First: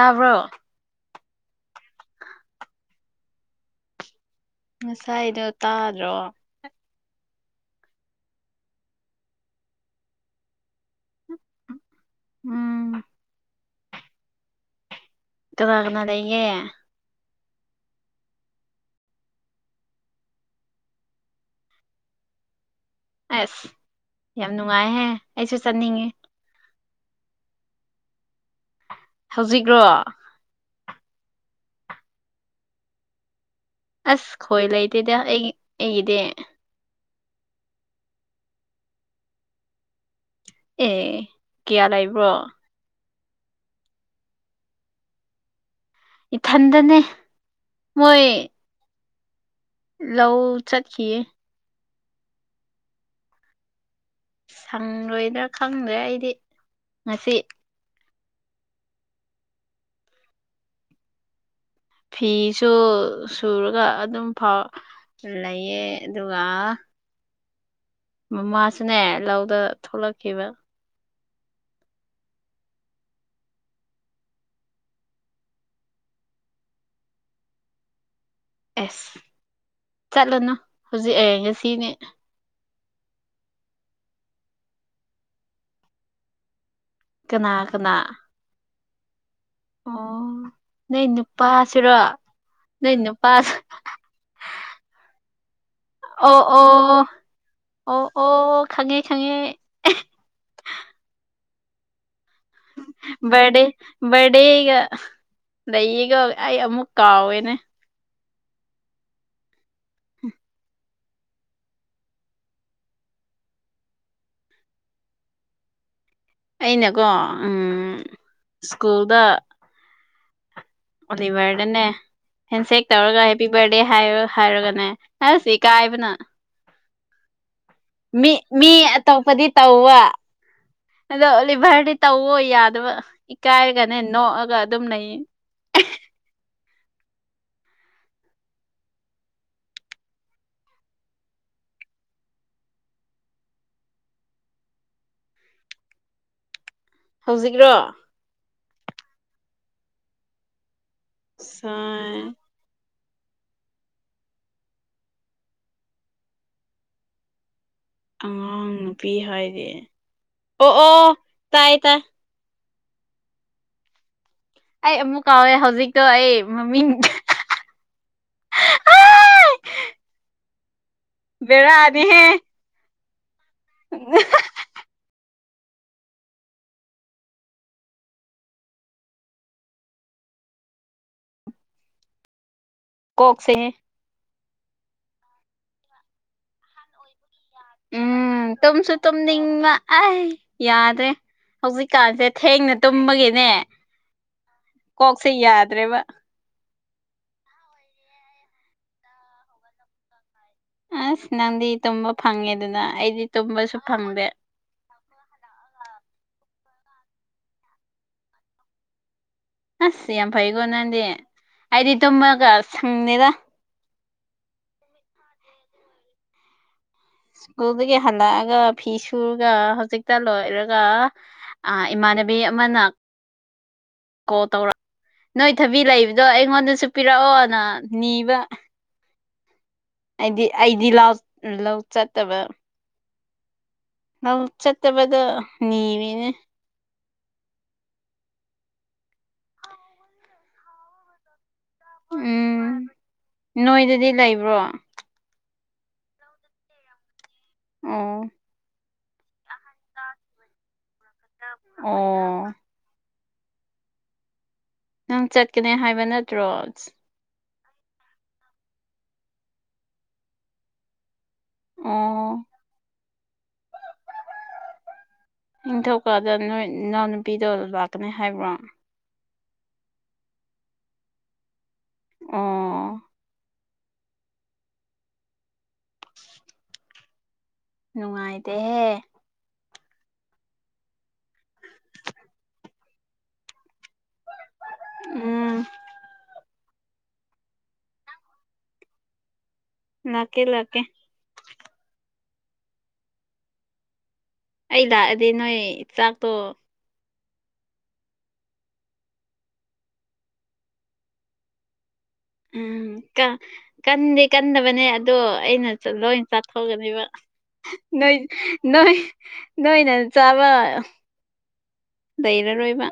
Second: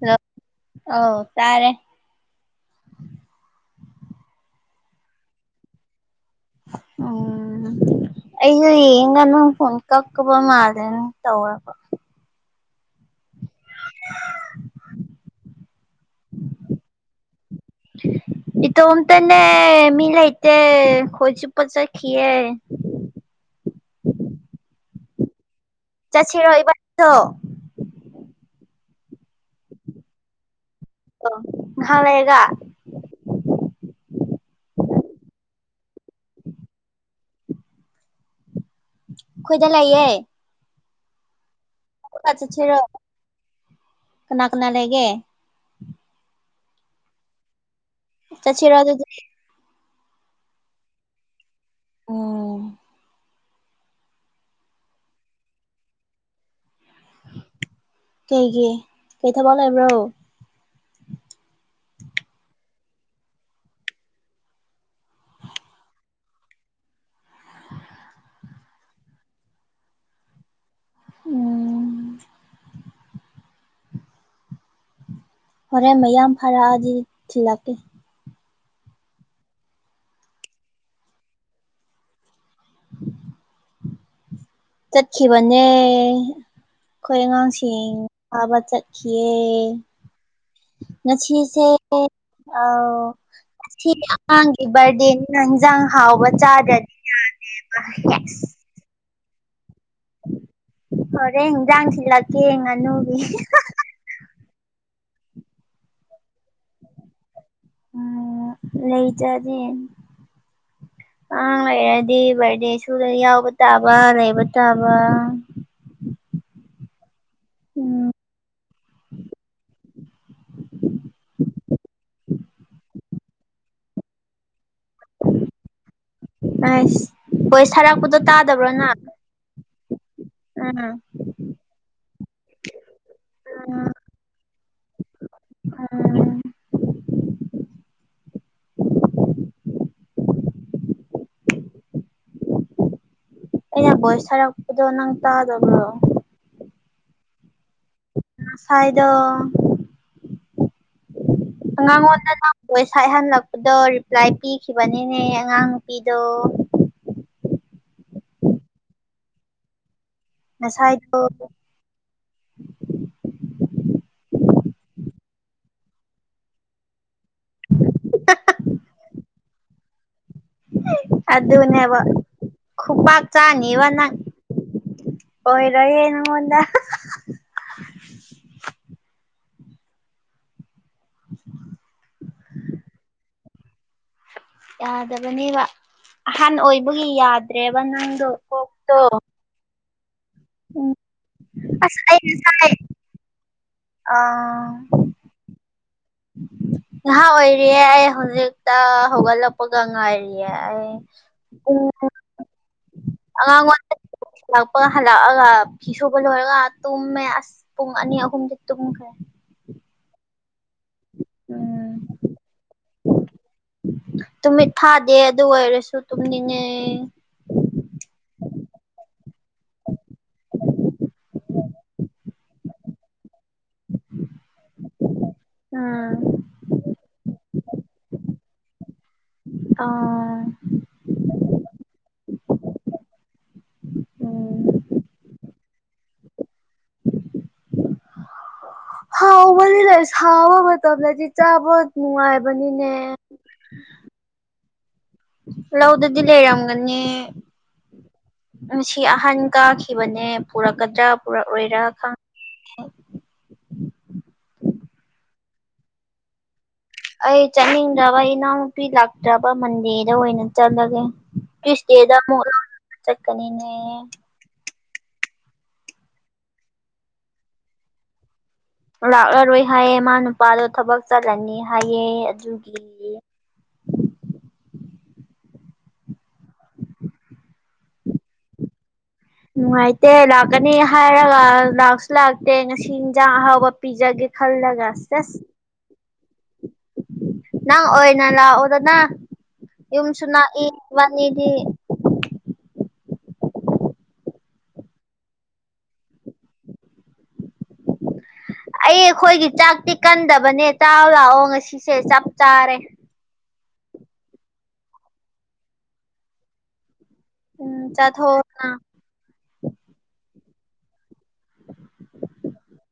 Hello ꯑꯧ ꯇꯥꯔꯦ꯫ ꯉꯁꯥꯏꯗꯣ ꯇꯥꯗ꯭ꯔꯣ꯫ ꯎꯝ꯫ ꯑꯩꯁꯨ ꯌꯦꯡꯒ ꯅꯪ ꯐꯣꯟ ꯀꯛꯄ ꯃꯥꯜꯂꯦꯅ ꯇꯧꯋ‌ꯦꯕ꯫ ꯎꯝ꯫ ꯫ ꯀꯥꯅ ꯀꯥꯅ ꯂꯩꯌ‌ꯦ꯫ ꯫ ꯏꯇꯣꯝꯇꯅꯦ ꯃꯤ ꯂꯩꯥꯇꯦ ꯈꯣꯏ ꯆꯨꯞ ꯆꯠꯈꯤꯌꯦ꯫ ꯑꯁ ꯌꯥꯝ ꯅꯨꯡꯉꯥꯏꯍꯦ ꯑꯩꯁꯨ ꯆꯠꯅꯤꯡꯉ‌ꯦ꯫ ꯆꯠꯁꯤꯔꯣ ꯏꯕꯥꯅꯤꯁꯨ꯫ ꯍꯧꯖꯤꯛꯔꯣ꯫ ꯑꯣ ꯉꯥꯍꯥꯛꯂꯩꯒ꯫ ꯑꯁ ꯈꯣꯏ ꯂꯩꯇꯦꯗ ꯑꯩ ꯑꯩꯒꯤꯗꯤ꯫ ꯑꯈꯣꯏꯗ ꯂꯩꯥꯛꯌꯦ꯫ ꯑꯦ꯫ ꯀꯌꯥ ꯂꯩꯕ꯭ꯔꯣ ꯑꯆꯥ ꯆꯠꯁꯤꯔꯣ ꯀꯅꯥ ꯀꯅꯥ ꯂꯩꯒꯦ꯫ ꯏꯊꯟꯗꯅꯦ ꯃꯣꯏ꯫ ꯆꯁꯤꯔꫭ ꯑꯗꯨꯗꯤ꯫ ꯂꯧ ꯆꯠꯈꯤꯌꯦ꯫ ꯎꯝ꯫ ꯁꯪꯂꯣꯏꯗ꯭ꯔꯥ ꯈꯪꯗ꯭ꯔꯦ ꯑꯩꯗꯤ ꯉꯁꯤ꯫ ꯀꯩꯒꯤ ꯀꯩ ꯊꯕꯛ ꯂꯩꯕ꯭ꯔꯣ꯫ ꯐꯤꯁꯨ ꯁꯨꯔꯒ ꯑꯗꯨꯝ ꯐꯥꯎ ꯂꯩꯌꯦ ꯑꯗꯨꯒ꯫ ꯃꯃꯥꯁꯨꯅꯦ ꯂꯧꯗ ꯊꯣꯛꯂꯛꯈꯤꯕ꯫ ꯎꯝ꯫ ꯍꯣꯔꯦꯟ ꯃꯌꯥꯝ ꯐꯔꯛꯑꯗꯤ ꯊꯤꯜꯂꯛꯀꯦ꯫ ꯑꯦꯁ ꯆꯠꯂꯨꯅꯨ ꯍꯧꯖꯤꯛ ꯑ‌ꯦ ꯉꯁꯤꯅ‌ꯦ꯫ ꯫ ꯆꯠꯈꯤꯕꯅꯦ ꯑꯈꯣꯏ ꯀꯅꯥ ꯀꯅꯥ ꯑꯉꯥꯡꯁꯤꯡ ꯐꯥꯕ ꯆꯠꯈꯤꯌ‌ꯦ꯫ ꯑꯣ ꯅꯣꯏ ꯉꯁꯤꯁꯦ ꯅꯨꯄꯥꯁꯤꯔꯣ ꯅꯣꯏ ꯑꯧ ꯅꯨꯄꯥ ꯑꯉꯥꯡꯒꯤ ꯕꯥꯔꯗꯦꯅꯤꯅ ꯏꯟꯖꯥꯡ ꯍꯥꯎꯕ ꯑꯣ ꯆꯥꯗ꯭ꯔꯅꯤ ꯑꯣ ꯑꯣ ꯌꯥꯅꯦꯕꯁ ꯑꯣ ꯈꯪꯉꯦ ꯈꯪꯉꯦ ꯍꯔꯦ ꯍꯤꯡꯖꯥꯟꯁꯤꯂ ꯕꯥꯔꯗꯦ ꯕꯔꯗꯦꯒ ꯑꯩꯒ ꯑꯩ ꯑꯃꯨꯛ ꯀꯥꯎꯋꯦꯅꯦ ꯎꯝ ꯂꯩ ꯆꯖꯦ [unintelligible] ꯑꯉꯥꯡ ꯂꯩꯔꯗꯤ ꯕꯥꯔꯗꯦ ꯁꯨꯗ ꯌꯥꯎꯕ ꯇꯥꯕ ꯂꯩꯕ ꯇꯥꯕ ꯑꯩꯅꯀꯣ ꯎꯝ ꯁ꯭ꯀꯨꯜꯗ ꯑꯣꯂꯤꯕꯔꯗꯟꯅꯦ ꯍꯦꯟꯁꯦꯛ ꯇꯧꯔꯒ ꯍꯦꯞꯄꯤ ꯕꯥꯔꯗꯦ ꯍꯥꯏꯔ ꯍꯥꯏꯔꯒꯅꯦ ꯍꯥꯏꯔꯁꯤ ꯏ ꯀꯥꯏꯕꯅ ꯑ ꯍꯣꯏ ꯁꯥꯔꯥꯛꯄꯗꯣ ꯇꯥꯗꯕ꯭ꯔꯣꯅ ꯄꯗꯤ ꯇꯥꯎꯋꯥ ꯑꯗ ꯂꯤꯚꯔꯗꯤ ꯇꯧꯋ ꯌꯥꯗꯕ ꯏꯀꯥꯏꯔꯒꯅꯦ ꯅꯣꯛꯑꯒ ꯑꯗꯨꯝ ꯂꯩꯌꯦ ꯑꯝ ꯑꯩꯅ ꯚꯣꯏꯁ ꯊꯔꯛꯄꯗꯣ ꯅꯪ ꯇꯥꯗꯕꯣ ꯍꯧꯖꯤꯛꯔꯣ ꯉꯁꯥꯏꯗꯣ ꯉ ꯁꯥꯏ [unintelligible] ꯚꯣꯏꯁ ꯍꯥꯏꯍꯜꯂꯛꯄꯗꯣ ꯔꯤꯄ꯭ꯂꯥꯏ ꯄꯤꯈꯤꯕꯅꯤꯅꯦ ꯑꯉꯥꯡ ꯅꯨꯨꯄꯤꯗꯣ ꯑꯉꯥꯡ ꯅꯨꯄꯤ ꯍꯥꯏꯗꯤ ꯑꯣ ꯑꯣ ꯉꯁꯥꯏꯗꯣ ꯇꯥꯏ ꯇꯥꯏ ꯑꯩ ꯑꯃꯨꯛ ꯀꯥꯎꯋꯦ ꯍꯧꯖꯤꯛꯇꯣ ꯑꯩ ꯃꯃꯤꯡ ꯑꯗꯨ ꯑꯗꯨꯅꯦꯕ ꯕꯦꯔꯥꯅꯤꯍꯦ ꯈꯨꯄꯥꯛ ꯆꯥꯅꯤ ꯏ ꯋꯥ ꯅ ꯑꯣꯏꯔꯣꯏꯌꯦ ꯅꯪꯉꯣꯟꯗ ꯀꯣꯛꯁꯦ ꯌꯥꯗꯕꯅꯦꯕ ꯑꯍꯟ ꯑꯣꯏꯕꯒꯤ ꯌꯥꯗ꯭ꯔꯦꯕ ꯅꯪꯗꯣ ꯀꯣꯛꯇꯣ ꯑ ꯌꯥꯗ꯭ꯔꯦ ꯑꯁ ꯑꯩ ꯍꯧꯖꯤꯛꯀꯥꯟꯁꯦ ꯉꯁꯥꯏ ꯊꯦꯡꯅ ꯇꯨꯝꯃꯒꯤꯅꯦ ꯑ ꯀꯣꯛ ꯁꯤ ꯌꯥꯗ꯭ꯔꯦꯕ ꯉꯍꯥ ꯑꯣꯏꯔꯤꯌꯦ ꯑꯩ ꯍꯧꯖꯤꯛꯇ ꯍꯧꯒꯠꯂꯛꯄꯒ ꯉꯥꯏꯔꯤ ꯑꯁ ꯅꯪꯗꯤ ꯎ ꯇꯨꯝꯕ ꯐꯪꯉꯦꯗꯅ ꯑꯩꯗꯤ ꯑꯉꯥꯡ ꯇꯨꯝꯕꯁꯨ [unintelligible] ꯐꯪꯗꯦ ꯂꯥꯛꯄꯒ ꯍꯜꯂꯛꯑꯒ ꯐꯤ ꯁꯨꯕ ꯂꯣꯏꯔꯒ ꯇꯨꯝꯃꯦ ꯑꯁ ꯄꯨꯡ ꯑꯅꯤ ꯑꯍꯨꯝꯗꯤ ꯇꯨꯝꯈ꯭ꯔꯦ ꯑꯁ ꯌꯥꯝ ꯐꯩꯀꯣ ꯅꯍꯪꯗꯤ ꯑꯩꯗꯤ ꯎꯝ ꯇꯨꯝꯃꯒ ꯁꯪꯅꯤꯔ ꯇꯨꯃꯤꯠ ꯐꯗꯦ ꯑꯗꯨ ꯑꯣꯏꯔꯁꯨ ꯇꯨꯝꯅꯤꯡꯉꯦ ꯁ꯭ꯀꯨꯜꯗꯒꯤ ꯍꯜꯂꯛꯑꯒ ꯐꯤ ꯁꯨꯔꯒ ꯍꯧꯖꯤꯛꯇ ꯂꯣꯏꯔꯒ ꯑ ꯏꯃꯥꯟꯅꯕꯤ ꯑꯃꯅ ꯀꯣꯜ ꯇꯧꯔꯛ ꯅꯣꯏ ꯊꯕꯤ ꯎꯝ ꯂꯩꯕꯗꯣ ꯑꯩꯉꯣꯟꯗꯁꯨ ꯄꯤꯔꯛꯑꯣꯅ ꯅꯤꯕ ꯑꯣ ꯑꯩꯗꯤ ꯑꯩꯗꯤ ꯂꯥꯎ ꯂꯧ ꯆꯠꯇꯕ ꯂꯧ ꯎꯝ ꯆꯠꯇꯕꯗꯣ ꯅꯤꯕꯅꯦ ꯍꯥꯎꯕꯅꯤ ꯂꯩ ꯁꯥꯕ ꯃꯇꯝꯗꯗꯤ ꯆꯥꯕ ꯎꯝ ꯅꯨꯡꯉꯥꯏꯕꯅꯤꯅꯦ ꯅꯣꯏꯗꯗꯤ ꯂꯩꯕ꯭ꯔꯣ ꯂꯧꯗꯗꯤ ꯂꯩꯔꯝꯒꯅꯤ ꯑꯣ ꯁꯤ ꯑꯍꯟ ꯀꯥꯈꯤꯕꯅꯦ ꯄꯨꯔꯛꯀꯗ꯭ꯔꯥ ꯄꯨꯔꯛꯑꯣꯏꯔꯥ ꯈꯪ ꯑꯣ ꯅꯪ ꯆꯠꯀꯅꯦ ꯍꯥꯏꯕ ꯅꯠꯇ꯭ꯔꯣ ꯑꯩ ꯆꯠꯅꯤꯡꯗ꯭ꯔꯕ ꯏꯅꯥꯎꯅꯨꯄꯤ ꯂꯥꯛꯇ꯭ꯔꯕ ꯃꯟꯗꯦꯗ ꯑꯣꯏꯅ ꯆꯠꯂꯒꯦ ꯇꯨ꯭ꯁꯗꯦ ꯑꯣ ꯑꯃꯨꯛ ꯏꯅꯥꯎ ꯅꯨꯄꯤ ꯆꯀꯅꯤ ꯅꯤꯡꯊꯧꯀꯥꯗ ꯅꯣꯏ ꯏꯅꯥꯎꯅꯨꯄꯤꯗꯣ ꯂꯥꯛꯀꯅꯤ ꯍꯥꯏꯕ꯭ꯔꯣ ꯂꯥꯛꯂꯔꯣꯏ ꯍꯥꯏꯌꯦ ꯃꯥ ꯅꯨꯄꯥꯗꯣ ꯊꯕꯛ ꯆꯠꯂꯅꯤ ꯍꯥꯏꯑꯦ ꯑꯗꯨꯒꯤ ꯑꯣ ꯅꯨꯡꯉꯥꯏꯇꯦꯍꯦ ꯅꯨꯡꯉꯥꯏꯇꯦ ꯂꯥꯛꯀꯅꯤ ꯍꯥꯏꯔꯒ ꯂꯥꯛꯁꯨ ꯂꯥꯛꯇꯦ ꯉꯁꯤ ꯏꯟꯁꯥꯡ ꯑꯍꯥꯎꯕ ꯄꯤꯖꯒꯦ ꯊꯜꯂꯒ ꯆ ꯎꯝ ꯅꯪ ꯑꯣꯏ ꯅ ꯂ ꯑꯣꯗꯗꯥ ꯌꯨꯝꯁꯨꯅ ꯂꯥꯛꯀꯦ ꯂꯥꯛꯀꯦ ꯃꯗꯤ ꯑꯩ ꯂꯥꯛꯑꯗꯤ ꯅꯣꯏ ꯆꯥꯛꯇꯣ ꯑꯩ ꯑꯩꯈꯣꯏꯒꯤ ꯆꯥꯛꯇꯤ ꯀꯟꯗꯕꯅꯦ ꯇꯥꯎ ꯂꯥꯛꯑꯣ ꯉꯁꯤꯁꯦ ꯆꯞ ꯆꯥꯔꯦ ꯀꯟꯗꯦ ꯀꯟꯗꯕꯅꯦ ꯑꯗꯣ ꯑꯩꯅ ꯂꯣꯏ ꯆꯥꯊꯣꯛꯒꯅꯦꯕ ꯎꯝ ꯅꯣꯏ ꯆꯥꯊꯣꯛꯑꯣꯅ ꯅꯣꯏ ꯅꯣꯏꯅ ꯆꯥꯕ ꯂꯩꯔꯔꯣꯏꯕ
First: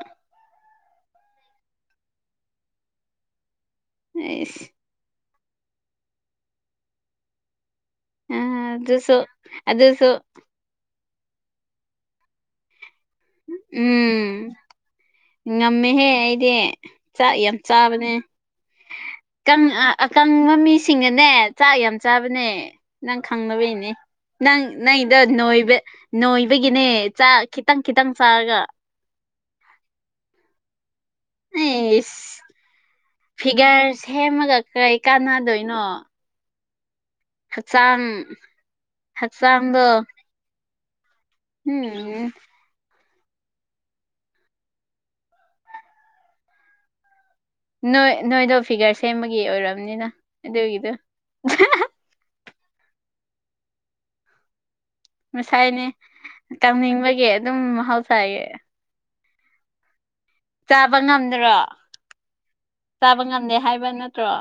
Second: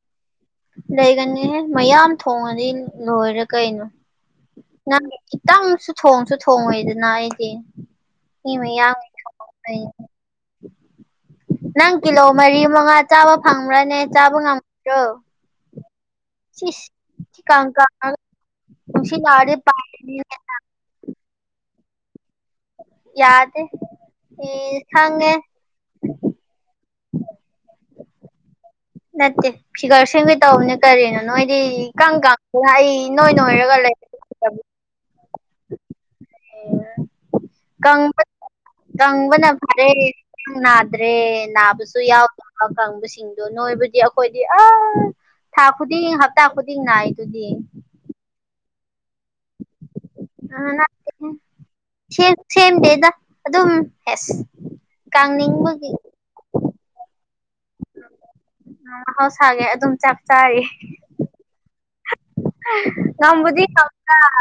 ꯂꯩꯒꯅꯤꯍꯦ ꯃꯌꯥꯝ ꯊꯣꯡꯉꯗꯤ ꯂꯣꯏꯔꯦ ꯀꯩꯅꯣ ꯑꯁ ꯅꯪ ꯈꯤꯇꯪꯁꯨ ꯊꯣꯡꯁꯨ ꯊꯣꯡꯉꯦꯗꯅ ꯑꯩꯗꯤ ꯏꯃꯦ ꯌꯥꯉ ꯁ ꯅꯪ ꯀꯤꯂꯣ ꯃꯔꯤ ꯃꯉꯥ ꯆꯥꯕ ꯐꯪꯕ꯭ꯔꯅꯦ ꯆꯥꯕ ꯎꯝ ꯉꯝꯃ꯭ꯔꯣ ꯉꯝꯃꯦꯍꯦ ꯑꯩꯗꯤ ꯆꯥꯛ ꯌꯥꯝ ꯀꯪ ꯆꯥꯕꯅꯦ ꯀꯪꯉꯒ ꯅꯨꯡꯁꯤꯠ ꯂꯥꯛꯑꯗꯤ ꯑꯀꯪ ꯄꯥꯏꯔꯅꯤꯅꯦ ꯃꯃꯤꯁꯤꯡꯅꯅꯦ ꯆꯥꯛ ꯌꯥꯝ ꯆꯥꯕꯅꯦ ꯅꯪ ꯌꯥꯗꯦ ꯈꯪꯗꯕꯦꯅꯦ ꯅꯪ ꯑꯦ ꯅꯪꯗ ꯈꯪꯉꯦ ꯅꯣꯏꯕ ꯅꯣꯏꯕꯒꯤꯅꯦ ꯆꯥꯛ ꯈꯤꯇꯪ ꯈꯤꯇꯪ ꯆꯥꯔꯒ ꯅꯠꯇꯦ ꯐꯤꯒꯔ ꯁꯒ ꯇꯧꯕꯅꯦ ꯀꯔꯤꯅꯣ ꯅꯣꯏꯗꯤ ꯏ ꯑꯩꯁ ꯀꯒ ꯑꯗꯨ ꯑꯩ ꯅꯣꯏ ꯅꯣꯏꯔꯒ ꯐꯤꯒꯔ ꯂꯩ ꯁꯦꯝꯃꯒ ꯀꯔꯤ ꯀꯥꯟꯅꯗꯣꯏꯅꯣ ꯎ ꯀꯪ ꯍꯛꯆꯥꯡ ꯀꯪꯕꯅ ꯍꯛꯆꯥꯡꯗꯣ ꯐꯔꯦ ꯅꯥꯗ꯭ꯔꯦ ꯅꯥꯕꯁꯨ ꯌꯥꯎ ꯎꯝ ꯀꯪꯕꯁꯤꯡꯗꯣ ꯅꯣꯏꯕꯨꯗꯤ ꯑꯩꯈꯣꯏꯗꯤ ꯑ ꯊꯥ ꯈꯨꯗꯤꯡ ꯍꯞꯇꯥ ꯈꯨꯗꯤꯡꯅꯏ ꯑꯗꯨꯗꯤ ꯅꯣꯏ ꯅꯣꯏꯗꯣ ꯐꯤꯒꯔ ꯁꯦꯝꯕꯒꯤ ꯑꯣꯏꯔꯝꯅꯤꯅ ꯑꯗꯨꯒꯤꯗꯣ ꯑ ꯁꯦꯝꯗꯦꯗ ꯑꯗꯨꯝ ꯌꯦꯁ ꯉꯁꯥꯏꯅꯤ ꯇꯪꯅꯤꯡꯕꯒꯤ ꯑꯗꯨꯝ ꯃꯍꯥꯎꯁꯥꯌꯦ ꯍꯥꯎꯁꯒꯦ ꯑꯗꯨꯝ ꯆꯞ ꯆꯥꯔ ꯆꯥꯕ ꯉꯝꯗ꯭ꯔꯣ ꯆꯥꯕ ꯉꯝꯗꯦ ꯍꯥꯏꯕ ꯅꯠꯇ꯭ꯔꯣ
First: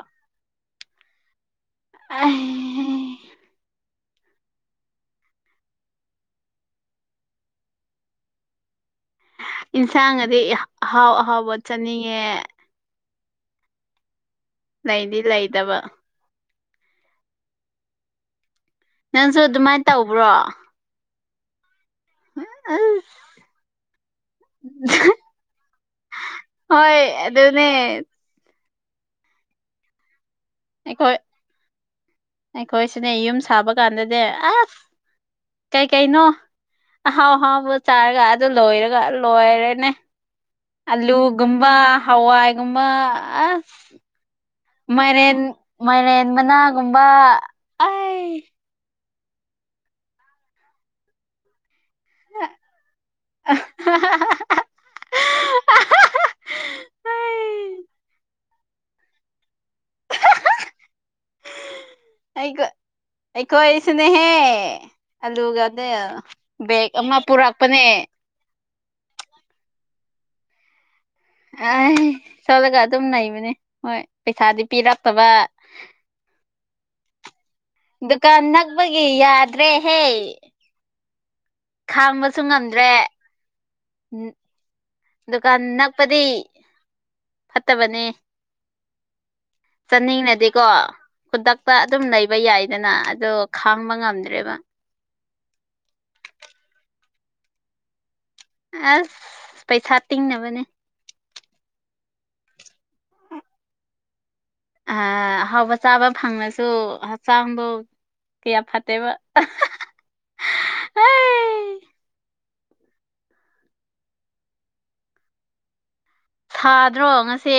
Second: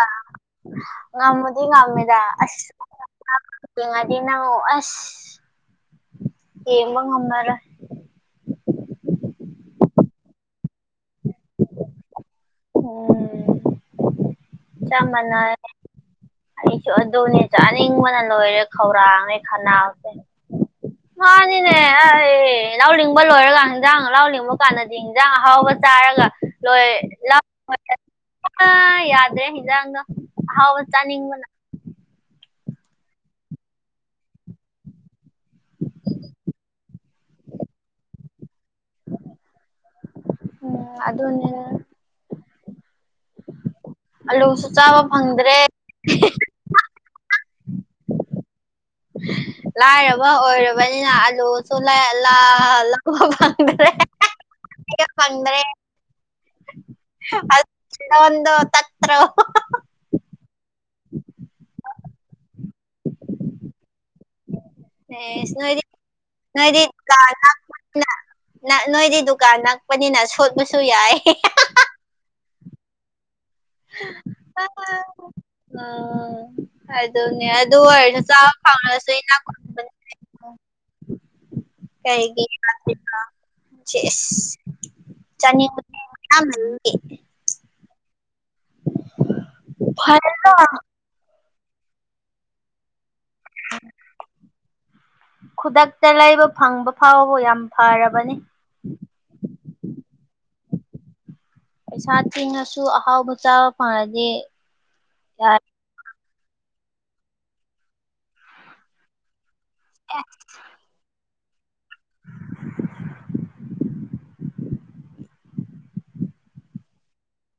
ꯉꯝꯃꯗꯤ ꯉꯝꯃꯤꯃꯦꯗ ꯑꯁꯉꯗꯤ ꯅ ꯑꯁ ꯌꯦꯕ ꯉꯝꯃꯔ ꯏꯟꯁꯥꯡ ꯑꯗꯤ ꯑꯍꯥꯎ ꯑꯍꯥꯎꯕ ꯆꯠꯅꯤꯡꯉꯦ ꯎꯝ ꯀꯌꯥ ꯂꯩꯗꯤ ꯃꯅꯥꯑ ꯂꯩꯇꯕ ꯑꯩꯁꯨ ꯑꯗꯨꯅꯦ ꯆꯥꯅꯤꯡꯕꯅ ꯂꯣꯏꯔꯦ ꯈꯧꯔꯥꯡꯉꯦ ꯅꯪꯁꯨ ꯑꯗꯨꯃꯥꯏꯅ ꯈꯅꯥꯎꯁꯦ ꯇꯧꯕ꯭ꯔꯣ ꯃꯥꯅꯤꯅꯦ ꯑꯩ ꯑꯁ ꯂꯥꯎꯅꯤꯡꯕ ꯂꯣꯏꯔꯒ ꯍꯤꯟꯖꯥꯡ ꯂꯥꯎꯅꯤꯡꯕ ꯀꯥꯟꯗꯗꯤ ꯌꯦꯟꯖꯥꯡ ꯑꯍꯥꯎꯕ ꯆꯥꯔꯒ ꯂꯣꯏ ꯍꯣꯏ ꯂ ꯑꯗꯨꯅꯦ ꯑ ꯌꯥꯗ꯭ꯔꯦ ꯍꯤꯟꯖꯥꯡ ꯍꯥꯎ ꯑꯩꯈꯣꯏ ꯆꯥꯅꯤꯡꯕꯅ ꯑꯩꯈꯣꯏꯁꯤꯅꯦ ꯌꯨꯝ ꯁꯥꯕ ꯀꯥꯟꯗꯗꯤ ꯑꯁ ꯀꯩꯀꯩꯅꯣ ꯑꯍꯥꯎ ꯑꯍꯥꯎꯕ ꯆꯥꯔꯒ ꯑꯗꯨ ꯂꯣꯏꯔꯒ ꯂꯣꯏꯔꯦꯅꯦ ꯎꯝ ꯑꯗꯨꯅꯦ ꯑꯜꯂꯨꯒꯕ ꯍꯋꯥꯏꯒꯨꯝꯕ ꯑ ꯑꯂꯨꯁꯨ ꯆꯥꯕ ꯐꯪꯗ꯭ꯔꯦ ꯀꯨꯝꯕ ꯂꯥꯏꯔꯕ ꯑꯣꯏꯔꯕꯅꯤꯅ ꯑꯂꯨꯁꯨ ꯂꯥꯏꯂꯥꯂꯪꯗꯦ ꯐꯟ꯭ꯔꯦ ꯑꯩꯈꯣꯏ ꯇꯈ꯭ꯔ ꯑꯩꯣ ꯑꯩꯈꯣꯏꯁꯨꯅꯦꯍꯦ ꯑꯦꯣꯏꯗꯤ ꯑꯂꯨꯒꯗꯤ ꯅꯣꯏꯗꯤ ꯕꯦꯒ ꯑꯃ ꯄꯨꯔꯛꯄꯅꯦ ꯅꯣꯏꯗꯤ ꯗꯨꯀꯥꯟ ꯅꯛꯄꯅꯤꯅ ꯁꯣꯠꯄꯁꯨ ꯌꯥꯏ ꯑ ꯆꯂꯒ ꯑꯗꯨꯝꯅ ꯃꯅꯦ ꯍꯣꯏ ꯄꯩꯁꯥꯗꯤ ꯄꯤꯔꯛꯇꯕ ꯎꯝ ꯑꯗꯨꯅꯦ ꯑꯗꯨ ꯑꯣꯏꯔꯁꯨ ꯗꯨꯀꯥꯟꯅ ꯆꯥꯕ ꯀꯛꯕꯒꯤ ꯌꯥꯗ꯭ꯔꯦ ꯍꯦ ꯀꯒꯤ ꯉꯝꯗ꯭ꯔꯦ ꯗꯨꯀꯥꯟ ꯆꯅꯤꯦ ꯅꯛꯄꯗꯤ ꯐꯠꯇꯕꯅꯦ ꯐꯔꯦꯗ ꯆꯠꯅꯤꯡꯅꯗꯤꯦꯀꯣ ꯈꯨꯗꯛꯇ ꯑꯗꯨꯝ ꯂꯩꯕ ꯌꯥꯏꯗꯅ ꯑꯗꯣ ꯈꯥꯡꯕ ꯉꯝꯗ꯭ꯔꯦꯕ ꯈꯨꯗꯛꯇ ꯂꯩꯕ ꯐꯪꯕ ꯐꯥꯎꯕ ꯌꯥꯝ ꯐꯔꯕꯅꯤ ꯑꯁ ꯄꯩꯁꯥ ꯇꯤꯡꯅꯕꯅꯦ ꯄꯩꯁꯥ ꯇꯤꯟꯅꯁꯨ ꯑꯍꯥꯎꯕ ꯆꯥꯕ ꯐꯥꯔꯗꯤꯦ ꯑꯍꯥꯎꯕ ꯆꯥꯕ ꯐꯪꯉꯁꯨ ꯍꯛꯆꯥꯡꯗꯣ ꯀꯌꯥ ꯐꯠꯇꯦꯕ ꯑꯦ ꯊꯥꯗ꯭ꯔꯣ ꯉꯁꯦ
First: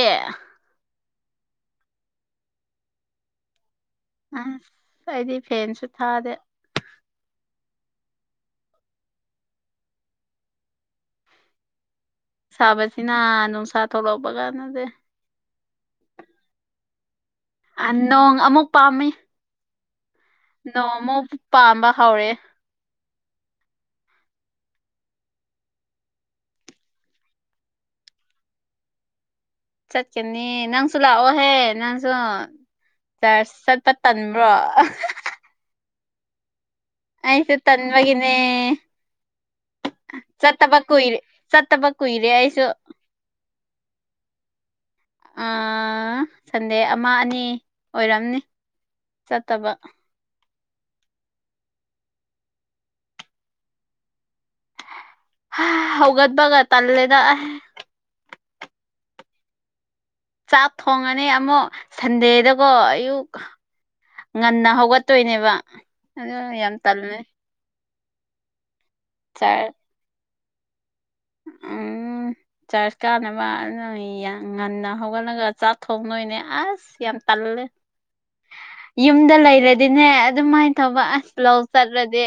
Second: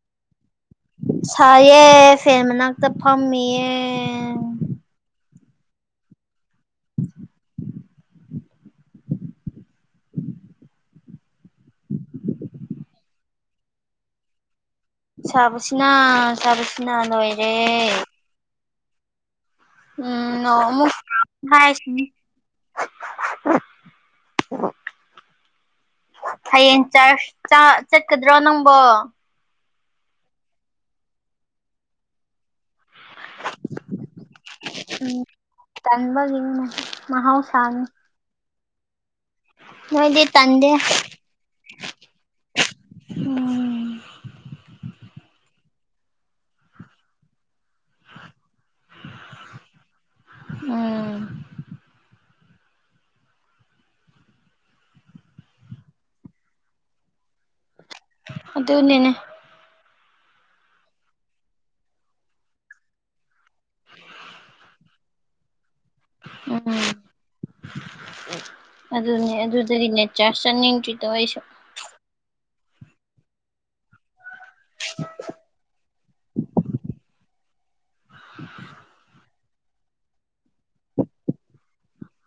ꯁꯌꯦꯦ ꯐꯦꯟ ꯃꯅꯥꯛꯇ ꯐꯝꯃꯤꯌꯦ ꯑ ꯍꯥꯏꯗꯤ ꯐꯦꯟꯁꯨ ꯊꯥꯗꯦ ꯁꯥꯕꯁꯤꯅ ꯅꯨꯡꯁꯥ ꯊꯣꯛꯂꯛꯄ ꯀꯥꯟꯅꯗꯦ ꯆꯕꯁꯤꯅ ꯆꯕꯁꯤꯅ ꯅꯣꯏ ꯅꯣꯡ ꯑꯃꯨꯛ ꯄꯥꯝꯃꯤ ꯅꯣꯡꯃꯨꯛ ꯎꯝꯁꯤ ꯄꯥꯝꯕ ꯍꯧꯔꯦ ꯎ ꯍꯌꯦꯡ ꯆ ꯆꯠꯀꯗ꯭ꯔꯣ ꯅꯪꯕꯣ ꯆꯠꯀꯅꯤ ꯅꯪꯁꯨ ꯂꯥꯛꯑꯣꯍꯦ ꯅꯪꯁꯨ ꯆꯔꯁ ꯆꯠꯄ ꯇꯟꯕ꯭ꯔꯣ ꯇꯟꯕꯒꯤꯃꯦ ꯑꯁ ꯇꯟ ꯃꯒꯅꯦ ꯅꯣꯏꯗꯤ ꯇꯟꯗꯦ ꯆꯠꯇꯕ ꯀꯨ ꯏꯔꯤꯦ ꯆꯠꯇꯕ ꯀꯨꯏꯔꯦ ꯑꯩꯁꯨ ꯑꯣꯝ ꯁꯟꯗꯦ ꯑꯃ ꯑꯅꯤ ꯑꯣꯏꯔꯝꯅꯤ ꯆꯠꯇꯕ ꯎꯝ ꯍꯧꯒꯠꯕꯒ ꯇꯜꯂꯦꯗ ꯑ ꯑꯗꯨ ꯑꯣꯅꯤꯅꯦ ꯆꯥꯛ ꯊꯣꯡꯉꯅꯤ ꯑꯃꯨꯛ ꯁꯟꯗꯦꯗꯀꯣ ꯑꯌꯨꯛ ꯉꯟꯅ ꯍꯧꯒꯠꯇꯣꯏꯅꯦꯕ ꯑꯗꯨ ꯌꯥꯝ ꯎꯝ ꯇꯜꯃꯦ ꯑꯗꯨꯅꯦ ꯆꯥꯔ ꯑꯗꯨꯗꯤꯅꯦ ꯆꯥ ꯆꯥꯅꯤꯡꯗ꯭ꯔꯤ ꯇ ꯑꯩꯁꯨ ꯎꯝ ꯆꯔꯀꯥꯅꯕꯅ ꯏ ꯉꯟꯅ ꯍꯧꯒꯠꯂꯒ ꯆꯥꯛ ꯊꯣꯡ ꯅꯣꯏꯅꯦ ꯑꯁ ꯌꯥꯝ ꯇꯜꯂꯦ ꯌꯨꯝꯗ ꯂꯩꯔꯗꯤꯅꯦ ꯑꯗꯨꯃꯥꯏꯅ ꯇꯧꯕ ꯑꯁ ꯂꯧ ꯆꯠꯂꯗꯤ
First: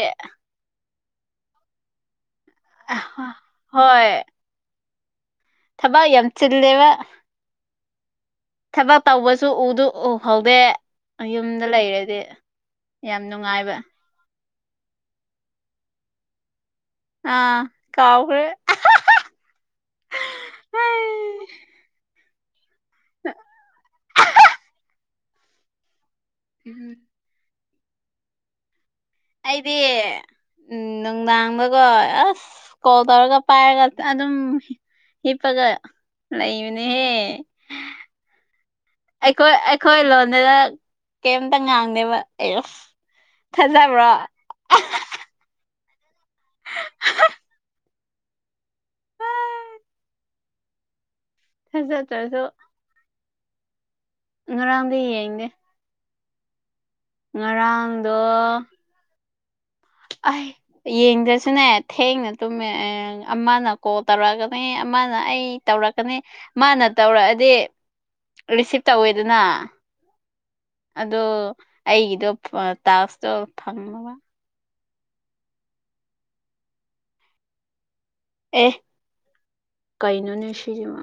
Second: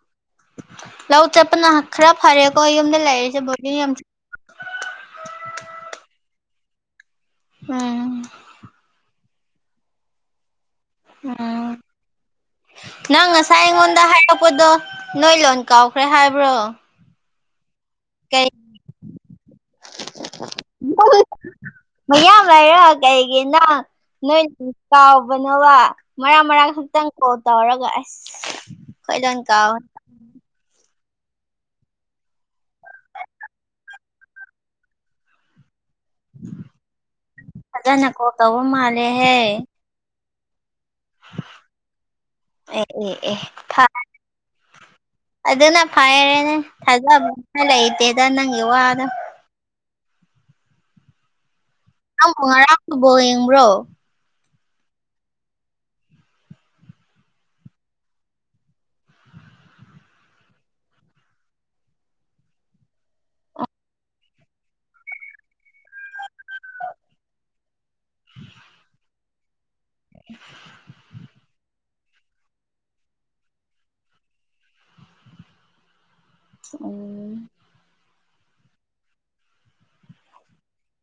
ꯂꯧ ꯆꯠꯄꯅ ꯈꯔ ꯐꯔꯦꯀꯣ ꯌꯨꯝꯗ ꯂꯩꯔꯤꯁꯦ ꯕꯣꯔꯤꯡ ꯌꯥꯝ ꯍꯣꯏ ꯊꯕꯛ ꯌꯥꯝ ꯆꯤꯜꯂꯦꯕ ꯎꯝ ꯊꯕꯛ ꯇꯧꯕꯁꯨ ꯎꯗꯣꯛꯎ ꯍꯥꯎꯗꯦ ꯎꯝ ꯌꯥꯝ ꯅꯪ ꯉꯁꯥꯏ ꯅꯨꯡꯉꯥꯏꯕ ꯑꯩꯉꯣꯟꯗ ꯍꯥꯏꯔꯛꯄꯗꯣ ꯅꯣꯏ ꯂꯣꯟ ꯀꯥꯎꯈ꯭ꯔꯦ ꯍꯥꯏꯕ꯭ꯔꯣ ꯑ ꯀꯥꯎꯒꯔꯦ ꯃ ꯃꯌꯥꯝ ꯂꯩꯌꯦ ꯀꯩꯒꯤꯅꯣ ꯅꯣꯏ ꯀꯥꯎꯒꯅꯣꯕ ꯃꯔꯥꯛ ꯃꯔꯥꯒ ꯈꯛꯇꯪ ꯒꯣꯜ ꯇꯧꯔꯒ ꯑꯁ ꯂꯣꯟ ꯀꯥꯎ ꯑꯩꯗꯤ ꯎꯝ ꯅꯨꯡꯗꯥꯡꯗꯒꯣ ꯑꯁ ꯀꯣꯜ ꯇꯧꯔꯒ ꯄꯥꯏꯔꯒ ꯑꯗꯨꯝ ꯍꯤꯞꯄꯒ ꯂꯩꯕꯅꯦꯍꯦ ꯐꯖꯅ ꯀꯣꯜ ꯇꯧꯕ ꯃꯥꯂꯦ ꯍꯦ ꯈꯣꯏ ꯂꯣꯢꯅꯔꯛ ꯀꯩꯝꯇ ꯉꯥꯡꯗꯦꯕ ꯑꯦꯁ ꯑꯦ ꯑꯦ ꯑꯦ ꯊꯥꯖꯕꯔꯣ ꯑꯗꯨꯅ ꯐꯔꯦꯅꯦ ꯊꯥꯖꯕ ꯑꯃ ꯂꯩꯇꯦꯗ ꯅꯪꯒꯤ ꯋꯥꯗꯣ ꯊꯨꯖꯛ [inaudible] ꯅꯪꯕꯨ ꯉꯔꯥꯡ ꯕꯣꯜ ꯌꯦꯡꯕ꯭ꯔꯣ ꯉꯔꯥꯡꯗꯤ ꯌꯦꯡꯗꯦ ꯉꯔꯥꯡꯗꯣ ꯑꯩ ꯌꯦꯡꯗ꯭ꯔꯁꯨꯅꯦ ꯊꯦꯡꯅ ꯇꯨꯝꯃꯦ ꯑꯦ ꯑꯃꯅ ꯀꯣꯜ ꯇꯧꯔꯛꯑꯝꯃꯦ ꯑꯃꯅ ꯑꯩ ꯇꯧꯔꯛꯀꯅꯤ ꯃꯥꯅ ꯇꯧꯔꯛꯑꯗꯤ ꯔꯤꯁꯤꯞ ꯇꯧꯋꯦꯗꯅ ꯑꯗꯣ ꯑꯩꯒꯤꯗꯣ ꯇꯥꯛꯁꯇꯣ ꯐꯪꯗꯕ ꯎꯝ ꯑꯦ ꯀꯩꯅꯣꯅꯦ ꯁꯤꯕꯣ